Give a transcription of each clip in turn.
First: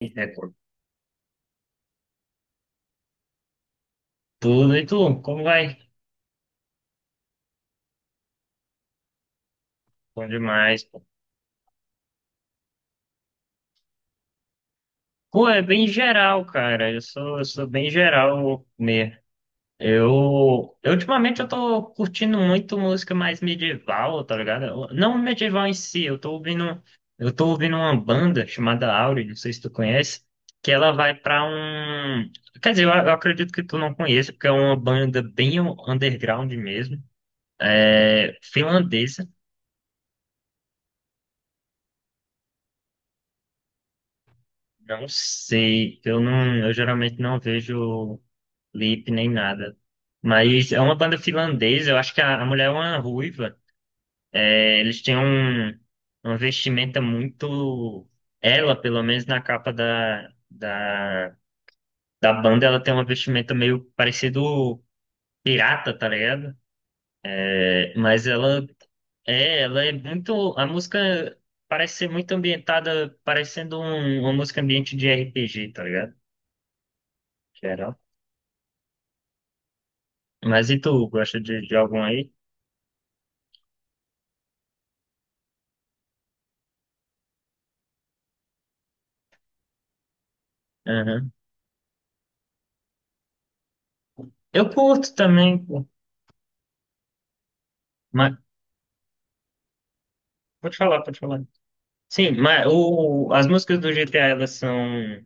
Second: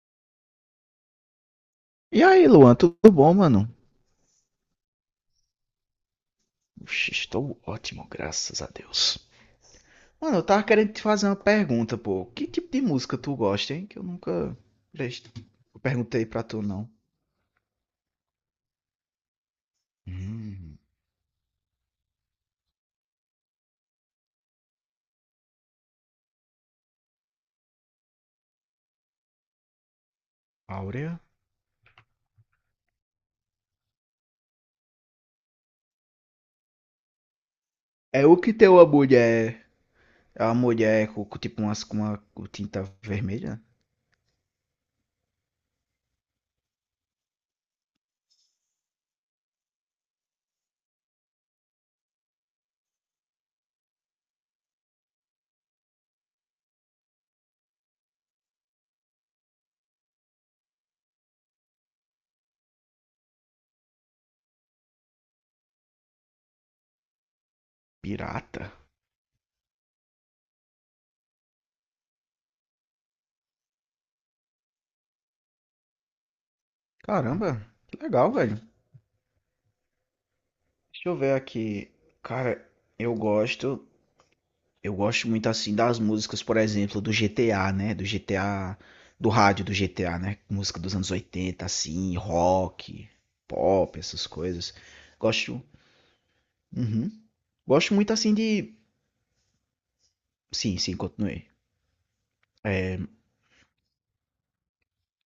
Record. E aí, Luan, tudo bom, mano? Tudo e tu, como vai? Oxe, estou ótimo, graças a Deus. Bom Mano, eu tava demais, querendo te pô. fazer uma pergunta, pô. Que tipo de música tu gosta, hein? Que eu nunca pres- Pô, é bem perguntei pra geral, tu, não. cara. Eu sou bem geral mesmo. Hum, Ultimamente eu tô curtindo muito música mais medieval, tá ligado? Eu- Não medieval em si, eu tô eu tô ouvindo uma banda chamada Auri, não sei se tu conhece, que ela vai Áurea? pra um, quer dizer, eu acredito que tu não conheça, porque é uma banda bem underground mesmo, É o é que tem uma finlandesa. mulher. É uma mulher com tipo uma com tinta vermelha? Não sei, eu geralmente não vejo Lip nem nada. Mas é uma banda finlandesa, eu acho que a mulher é uma ruiva. É, eles têm um, uma vestimenta muito. Ela, pelo menos na capa da banda, ela tem uma vestimenta meio parecido pirata, tá ligado? É, mas Pirata? Ela é muito. A música parece ser muito ambientada, parecendo um- uma música ambiente de RPG, tá ligado? Caramba, Geral. que legal, velho. Mas e tu, Deixa eu ver gosta de aqui. algum aí? Cara, eu gosto Eu gosto muito assim das músicas, por exemplo, do GTA, né? Do GTA, do rádio do GTA, né? Música dos anos Aham. 80, assim, rock, pop, essas Eu coisas. curto Gosto. também, pô. Uhum. Gosto muito assim de. Pode Sim, sim, falar, pode falar. continuei. Sim, mas o, as músicas do GTA, elas são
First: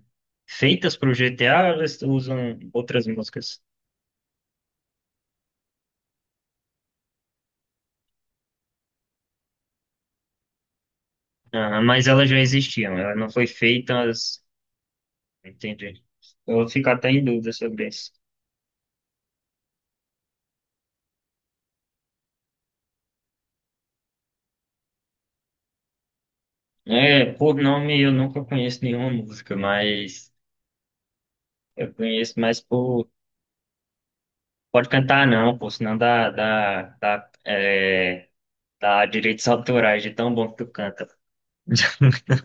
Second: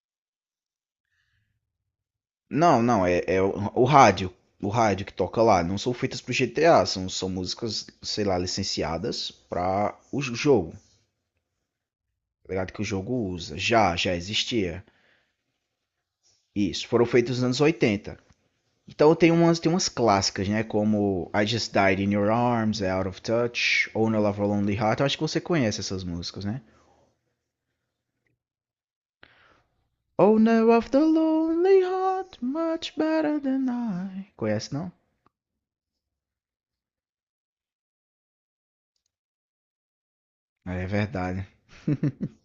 feitas para o GTA, ou elas usam Não, outras não, é o, músicas. o rádio. O rádio que toca lá. Não são feitas pro GTA, são músicas, sei lá, licenciadas para o jogo. Ah, mas elas já Tá ligado que o existiam, jogo elas não foi usa. Já feitas. existia. Entendi. Eu vou Isso, ficar foram até em feitos nos dúvida anos sobre isso. 80. Então tem umas clássicas, né? Como I Just Died in Your Arms, É Out of Touch, Oh No Love of a Lonely Heart. Eu acho que você conhece essas músicas, né? É, por nome eu nunca conheço nenhuma música, mas Oh No of the Lonely eu conheço Heart, mais much por. better than I. Conhece Pode não? cantar não, pô, senão é, dá direitos autorais de tão bom que tu Ah, é canta. verdade.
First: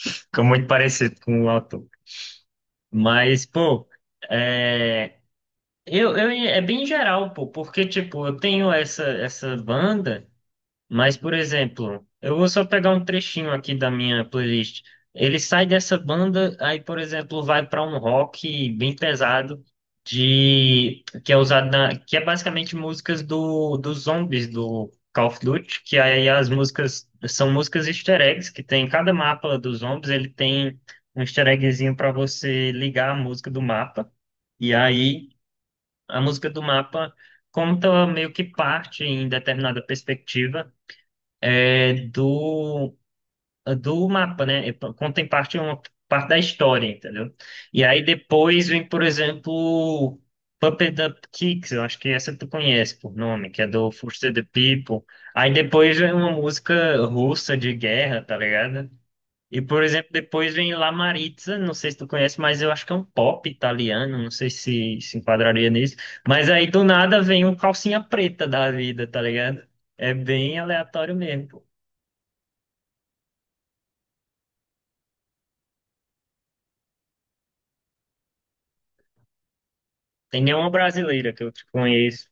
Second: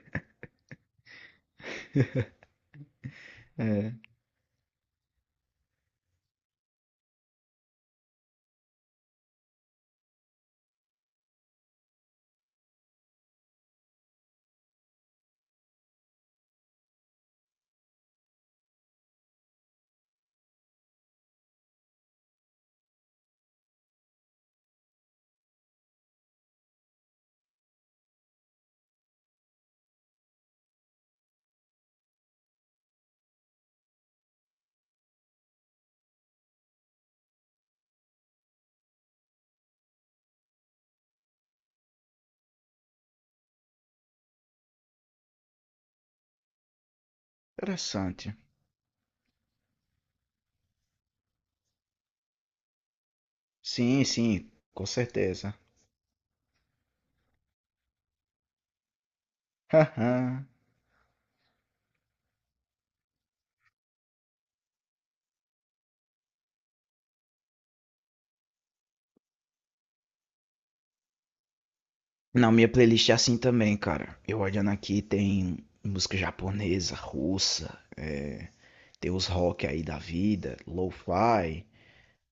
Fica muito parecido com o autor. Mas, pô. É. É bem geral, pô, porque, tipo, eu tenho essa banda, mas, por exemplo, eu vou só pegar um trechinho aqui da minha playlist. Ele sai dessa banda, aí, por exemplo, vai para um rock bem pesado, de, que é usado na, que é basicamente músicas dos zombies do Call of Duty, que aí as músicas são músicas easter eggs, que tem em cada mapa dos zombies, ele tem um easter eggzinho para você ligar a música do mapa. E aí. A música do mapa conta meio que parte, em determinada perspectiva, é, do, do mapa, né? Conta em parte uma parte da história, entendeu? E aí Interessante. depois vem, por exemplo, Puppet Up Kicks, eu acho que essa tu conhece por nome, que é do Sim, Foster the sim, com People. Aí certeza. depois vem uma música russa de guerra, tá ligado? E, por exemplo, depois vem La Maritza, não sei se tu conhece, mas eu acho que é um pop italiano, não sei se se enquadraria nisso. Mas aí do nada vem um calcinha preta da vida, tá ligado? É bem aleatório mesmo, pô. Não, minha playlist é assim também, cara. Eu olhando aqui tem música japonesa, russa, tem os rock aí da Tem vida, nenhuma brasileira que eu lo-fi. conheço.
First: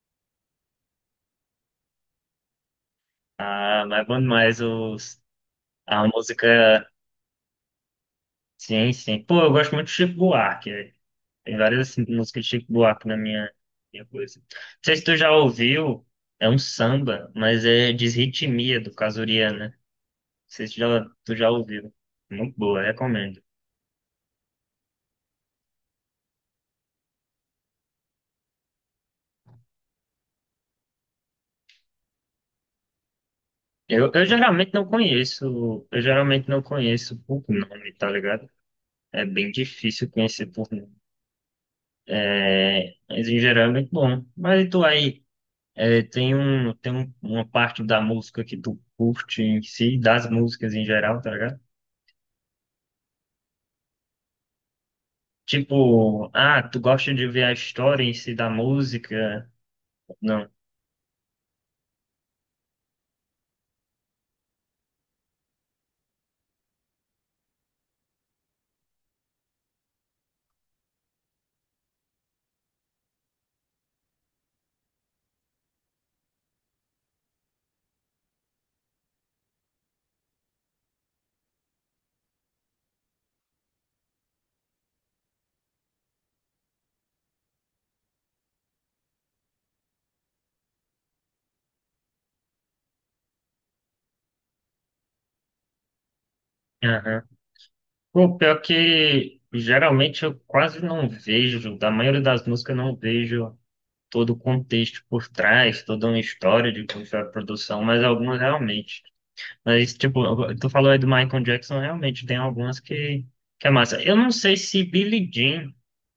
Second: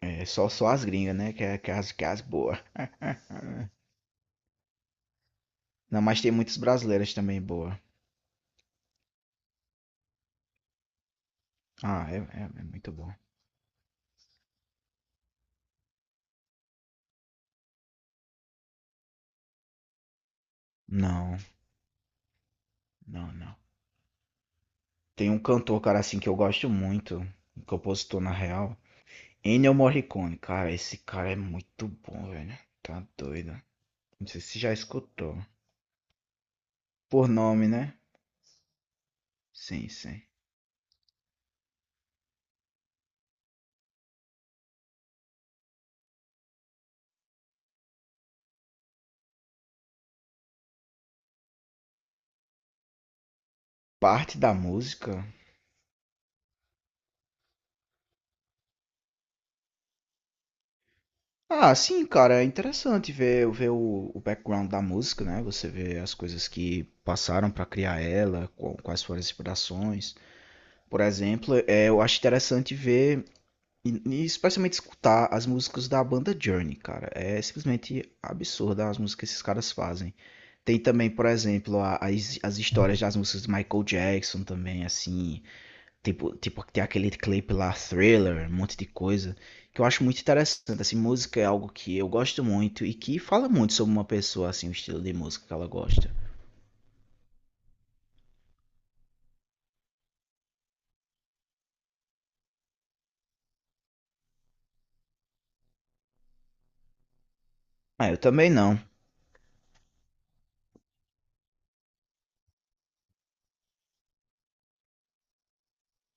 É, só as gringas, né? Que é as boas. Ah, mas é bom demais os, Não, a mas tem muitas música. brasileiras também boa. Sim, sim. Pô, eu gosto muito de Chico Buarque, velho. Tem várias assim, Ah, é, músicas de é, é Chico muito Buarque bom. na minha coisa. Não sei se tu já ouviu, é um samba, mas é Desritmia, do Casuriana. Sei se já, tu Não, já ouviu. Muito boa, não, recomendo. não. Tem um cantor, cara, assim, que eu gosto muito. Um compositor, na real. Ennio Morricone. Cara, esse cara é muito bom, velho. Tá doido. Eu Não sei se geralmente já não escutou. conheço, eu geralmente não conheço Por por nome, nome, né? tá ligado? É bem Sim, difícil sim. conhecer por nome. É, mas em geral é muito bom. Mas e tu aí, é, tem um- uma parte da música que tu curte em si, das músicas em geral, tá ligado? Parte da música. Tipo, ah, tu gosta de ver a história em si da música? Não. Ah, sim, cara, é interessante ver o background da música, né? Você vê as coisas que passaram para criar ela, quais foram as inspirações. Por exemplo, eu acho interessante ver e especialmente escutar as músicas da banda Journey, cara. É simplesmente absurda as músicas que esses caras fazem. Tem também, por exemplo, as histórias das músicas de Michael Jackson também, assim. Tipo, tem aquele clipe lá, Thriller, um monte de coisa, que eu acho muito interessante. Assim, música é algo que eu gosto muito e que fala muito sobre uma pessoa, assim, o estilo de música que ela gosta. Aham. Pô, pior que geralmente eu quase não vejo, da maioria das músicas eu não vejo todo o contexto por trás, toda uma história de como foi a produção, mas Ah, eu algumas também não. realmente. Mas, tipo, tu falou aí do Michael Jackson, realmente tem algumas que é massa. Eu não sei se Billie Jean,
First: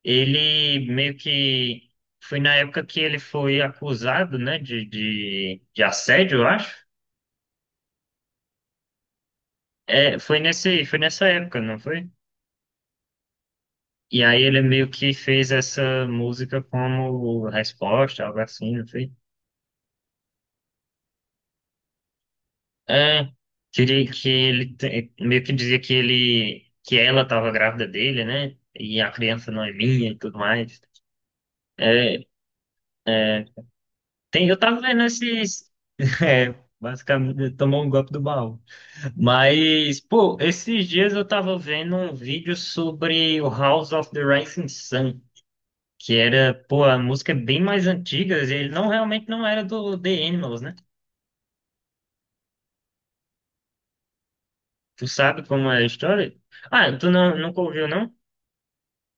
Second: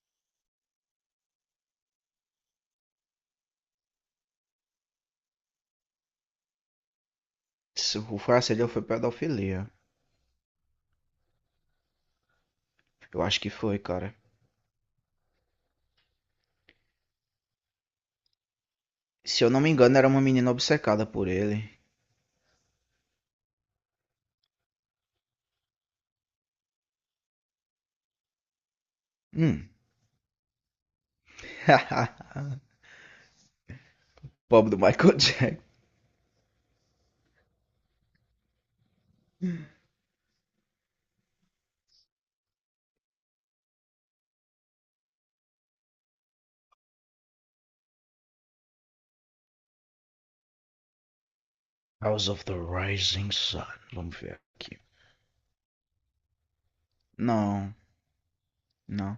ele meio que foi na época que ele foi acusado, né, de assédio, eu acho. Se o Farcelho foi pedofilia. É, foi nesse, foi nessa época, não foi? Eu acho que foi, cara. E aí ele meio que fez essa música como resposta, algo assim, não foi? Se eu não me engano, era uma menina obcecada por ele. É, que ele te- meio que dizia que ele, que ela estava grávida dele, né? E a criança não Hum. é minha e tudo mais. É, é, tem, eu Pobre do tava vendo Michael Jackson. esses. É, basicamente, ele tomou um golpe do baú. Mas, pô, esses dias eu tava vendo um vídeo sobre o House of the Rising Sun, que era, pô, a música é bem mais antiga, e ele não realmente não era do The Animals, né? House of the Rising Sun. Vamos ver aqui. Tu sabe como é a história? Ah, tu não, nunca Não, ouviu, não? não.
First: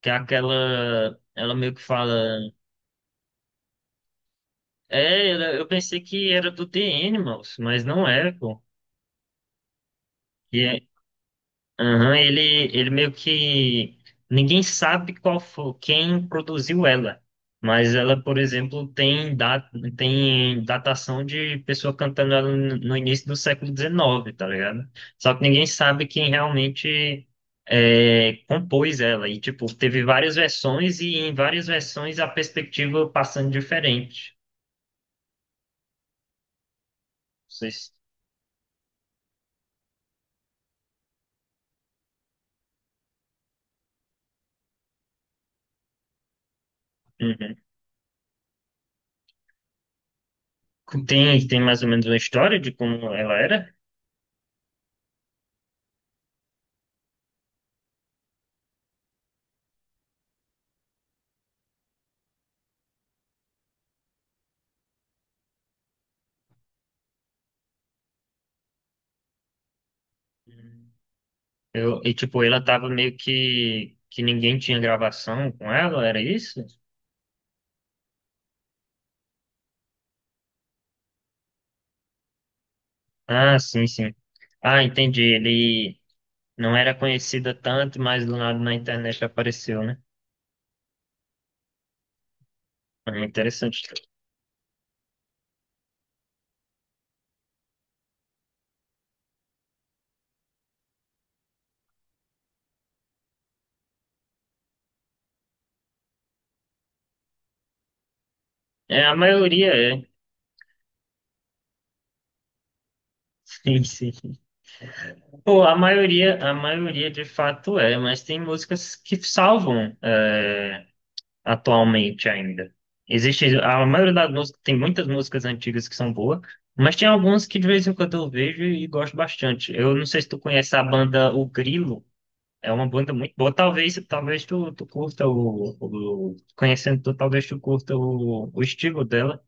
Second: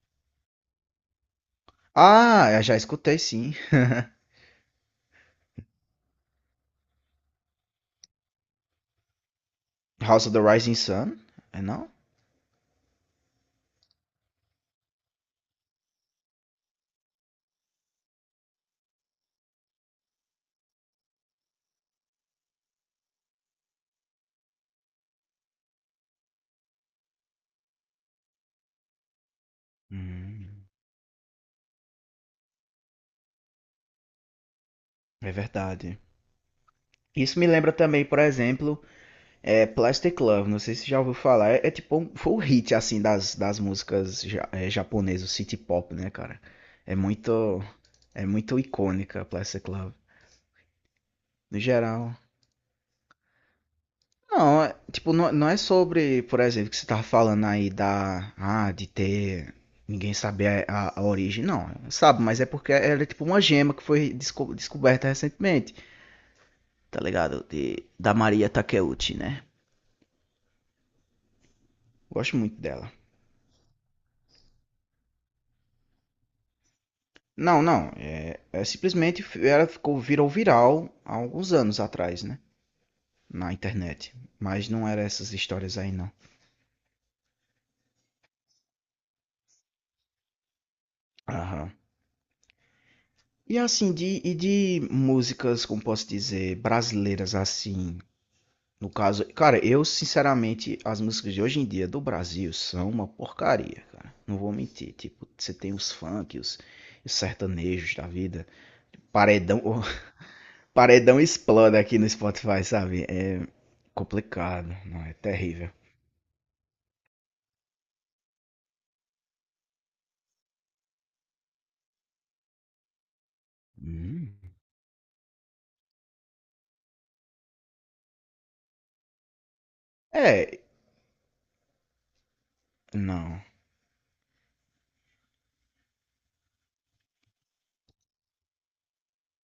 Que é aquela. Ela meio que fala. Ah, eu já escutei, sim. É, ela- eu pensei que era do The Animals, mas não é, pô. House of the E Rising é, Sun? É não? aham, ele meio que. Ninguém sabe qual foi, quem produziu ela. Mas ela, por exemplo, tem, da, tem datação de pessoa cantando ela no início do século XIX, tá ligado? Só que ninguém sabe quem realmente é, compôs ela. E, tipo, teve várias Hum, versões e em várias versões a perspectiva passando diferente. É verdade. Isso me lembra Vocês... também, por exemplo, Plastic Love. Não sei se já ouviu falar. É tipo, foi o hit assim das músicas japonesas, o city pop, né, cara? É Uhum. muito, é muito icônica Plastic Love. Tem, No tem mais ou menos uma geral. história de como ela era? Não, é, tipo, não é sobre, por exemplo, que você tava falando aí da, de ter ninguém saber a origem. Não, sabe? Mas é porque ela é tipo uma gema que foi descoberta recentemente. Tá ligado? Da Maria Takeuchi, né? Uhum. Eu, e Gosto tipo, muito ela tava dela. meio que... Que ninguém tinha gravação com ela, era isso? Não, não. É simplesmente ela ficou virou viral há alguns anos atrás, né? Na Ah, sim, sim. internet. Mas Ah, não era entendi. essas histórias aí, Ele não. não era conhecida tanto, mas do nada na internet apareceu, né? Aham. É E interessante. assim, de músicas, como posso dizer, brasileiras assim. No caso, cara, eu sinceramente, as músicas de hoje em dia do Brasil são uma porcaria, cara. Não vou mentir. Tipo, você tem os funk, os sertanejos da vida, É, a paredão, maioria é. Paredão explode aqui no Spotify, sabe? É Sim, sim. complicado, não, é Pô, terrível. A maioria de fato é, mas tem músicas que salvam atualmente ainda. Existe, a maioria das Hum. músicas, tem muitas músicas antigas que são boas, mas tem algumas que de vez em quando eu vejo e gosto bastante. Eu não sei se tu É, conhece a banda O Grilo, é uma banda muito não. boa. Talvez, talvez tu curta o- conhecendo tu, talvez tu curta o estilo dela.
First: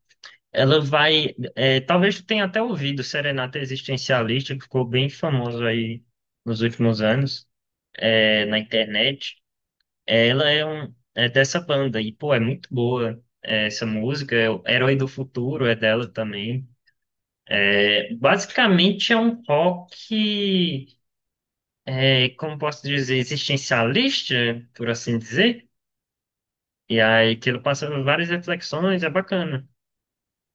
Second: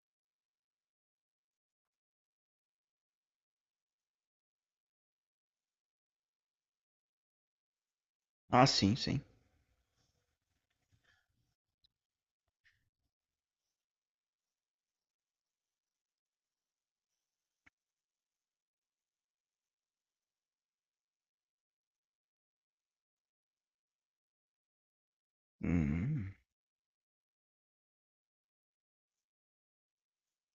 Ela vai, é, talvez tu tenha até ouvido Serenata Existencialista, que ficou bem famoso aí nos últimos anos, é, na Ah, sim, sim. internet. Ela é, um, é dessa banda e, pô, é muito boa é, essa música. É o Herói do Futuro é dela também. É, basicamente é um rock, é, como posso dizer, existencialista, por assim dizer. Hum. E aí que ele passa por várias reflexões, é bacana.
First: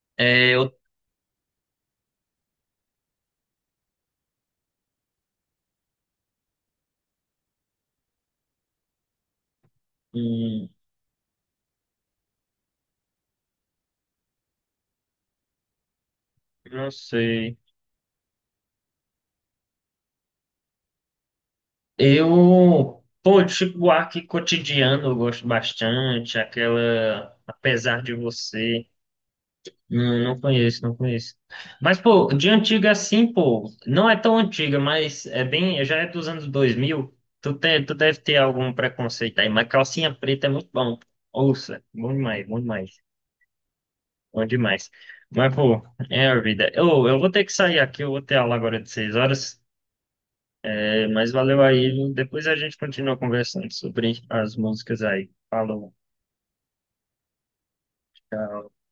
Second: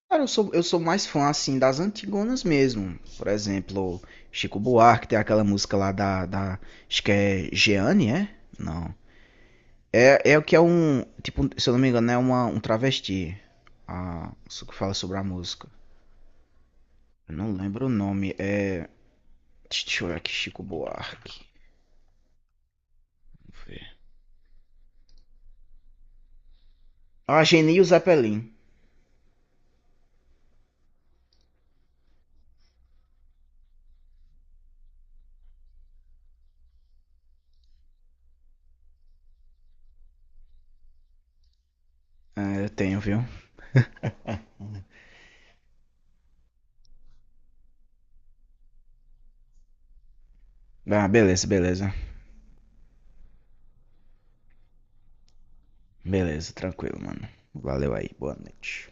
Cara, eu É, sou, eu eu sou mais fã, assim, das antigonas mesmo. Por exemplo, Chico Buarque tem aquela música lá da acho que é Jeane, é? Não. É o que é hum, um, tipo, se eu não me engano, é um travesti. Ah, isso que fala sobre a música. não Eu não sei. lembro o nome. Deixa eu ver aqui, Chico Buarque. Eu, pô, Vamos Chico ver. Buarque cotidiano eu gosto bastante. Aquela Ageni e o Apesar de Zeppelin. Você. Não, não conheço, não conheço. Mas, pô, de antiga assim, pô, não é tão antiga, mas é bem, já é dos anos 2000. Tu, tem, tu deve ter algum preconceito aí, mas calcinha preta é muito bom. Ouça, bom demais, Ah, bom eu tenho, demais, viu? bom demais. Mas, pô, é a vida. Eu vou ter que sair aqui, eu vou ter aula agora de 6 horas, é, Ah, mas beleza, valeu beleza. aí. Depois a gente continua conversando sobre as músicas aí. Falou. Beleza, tranquilo, mano. Valeu aí, boa noite.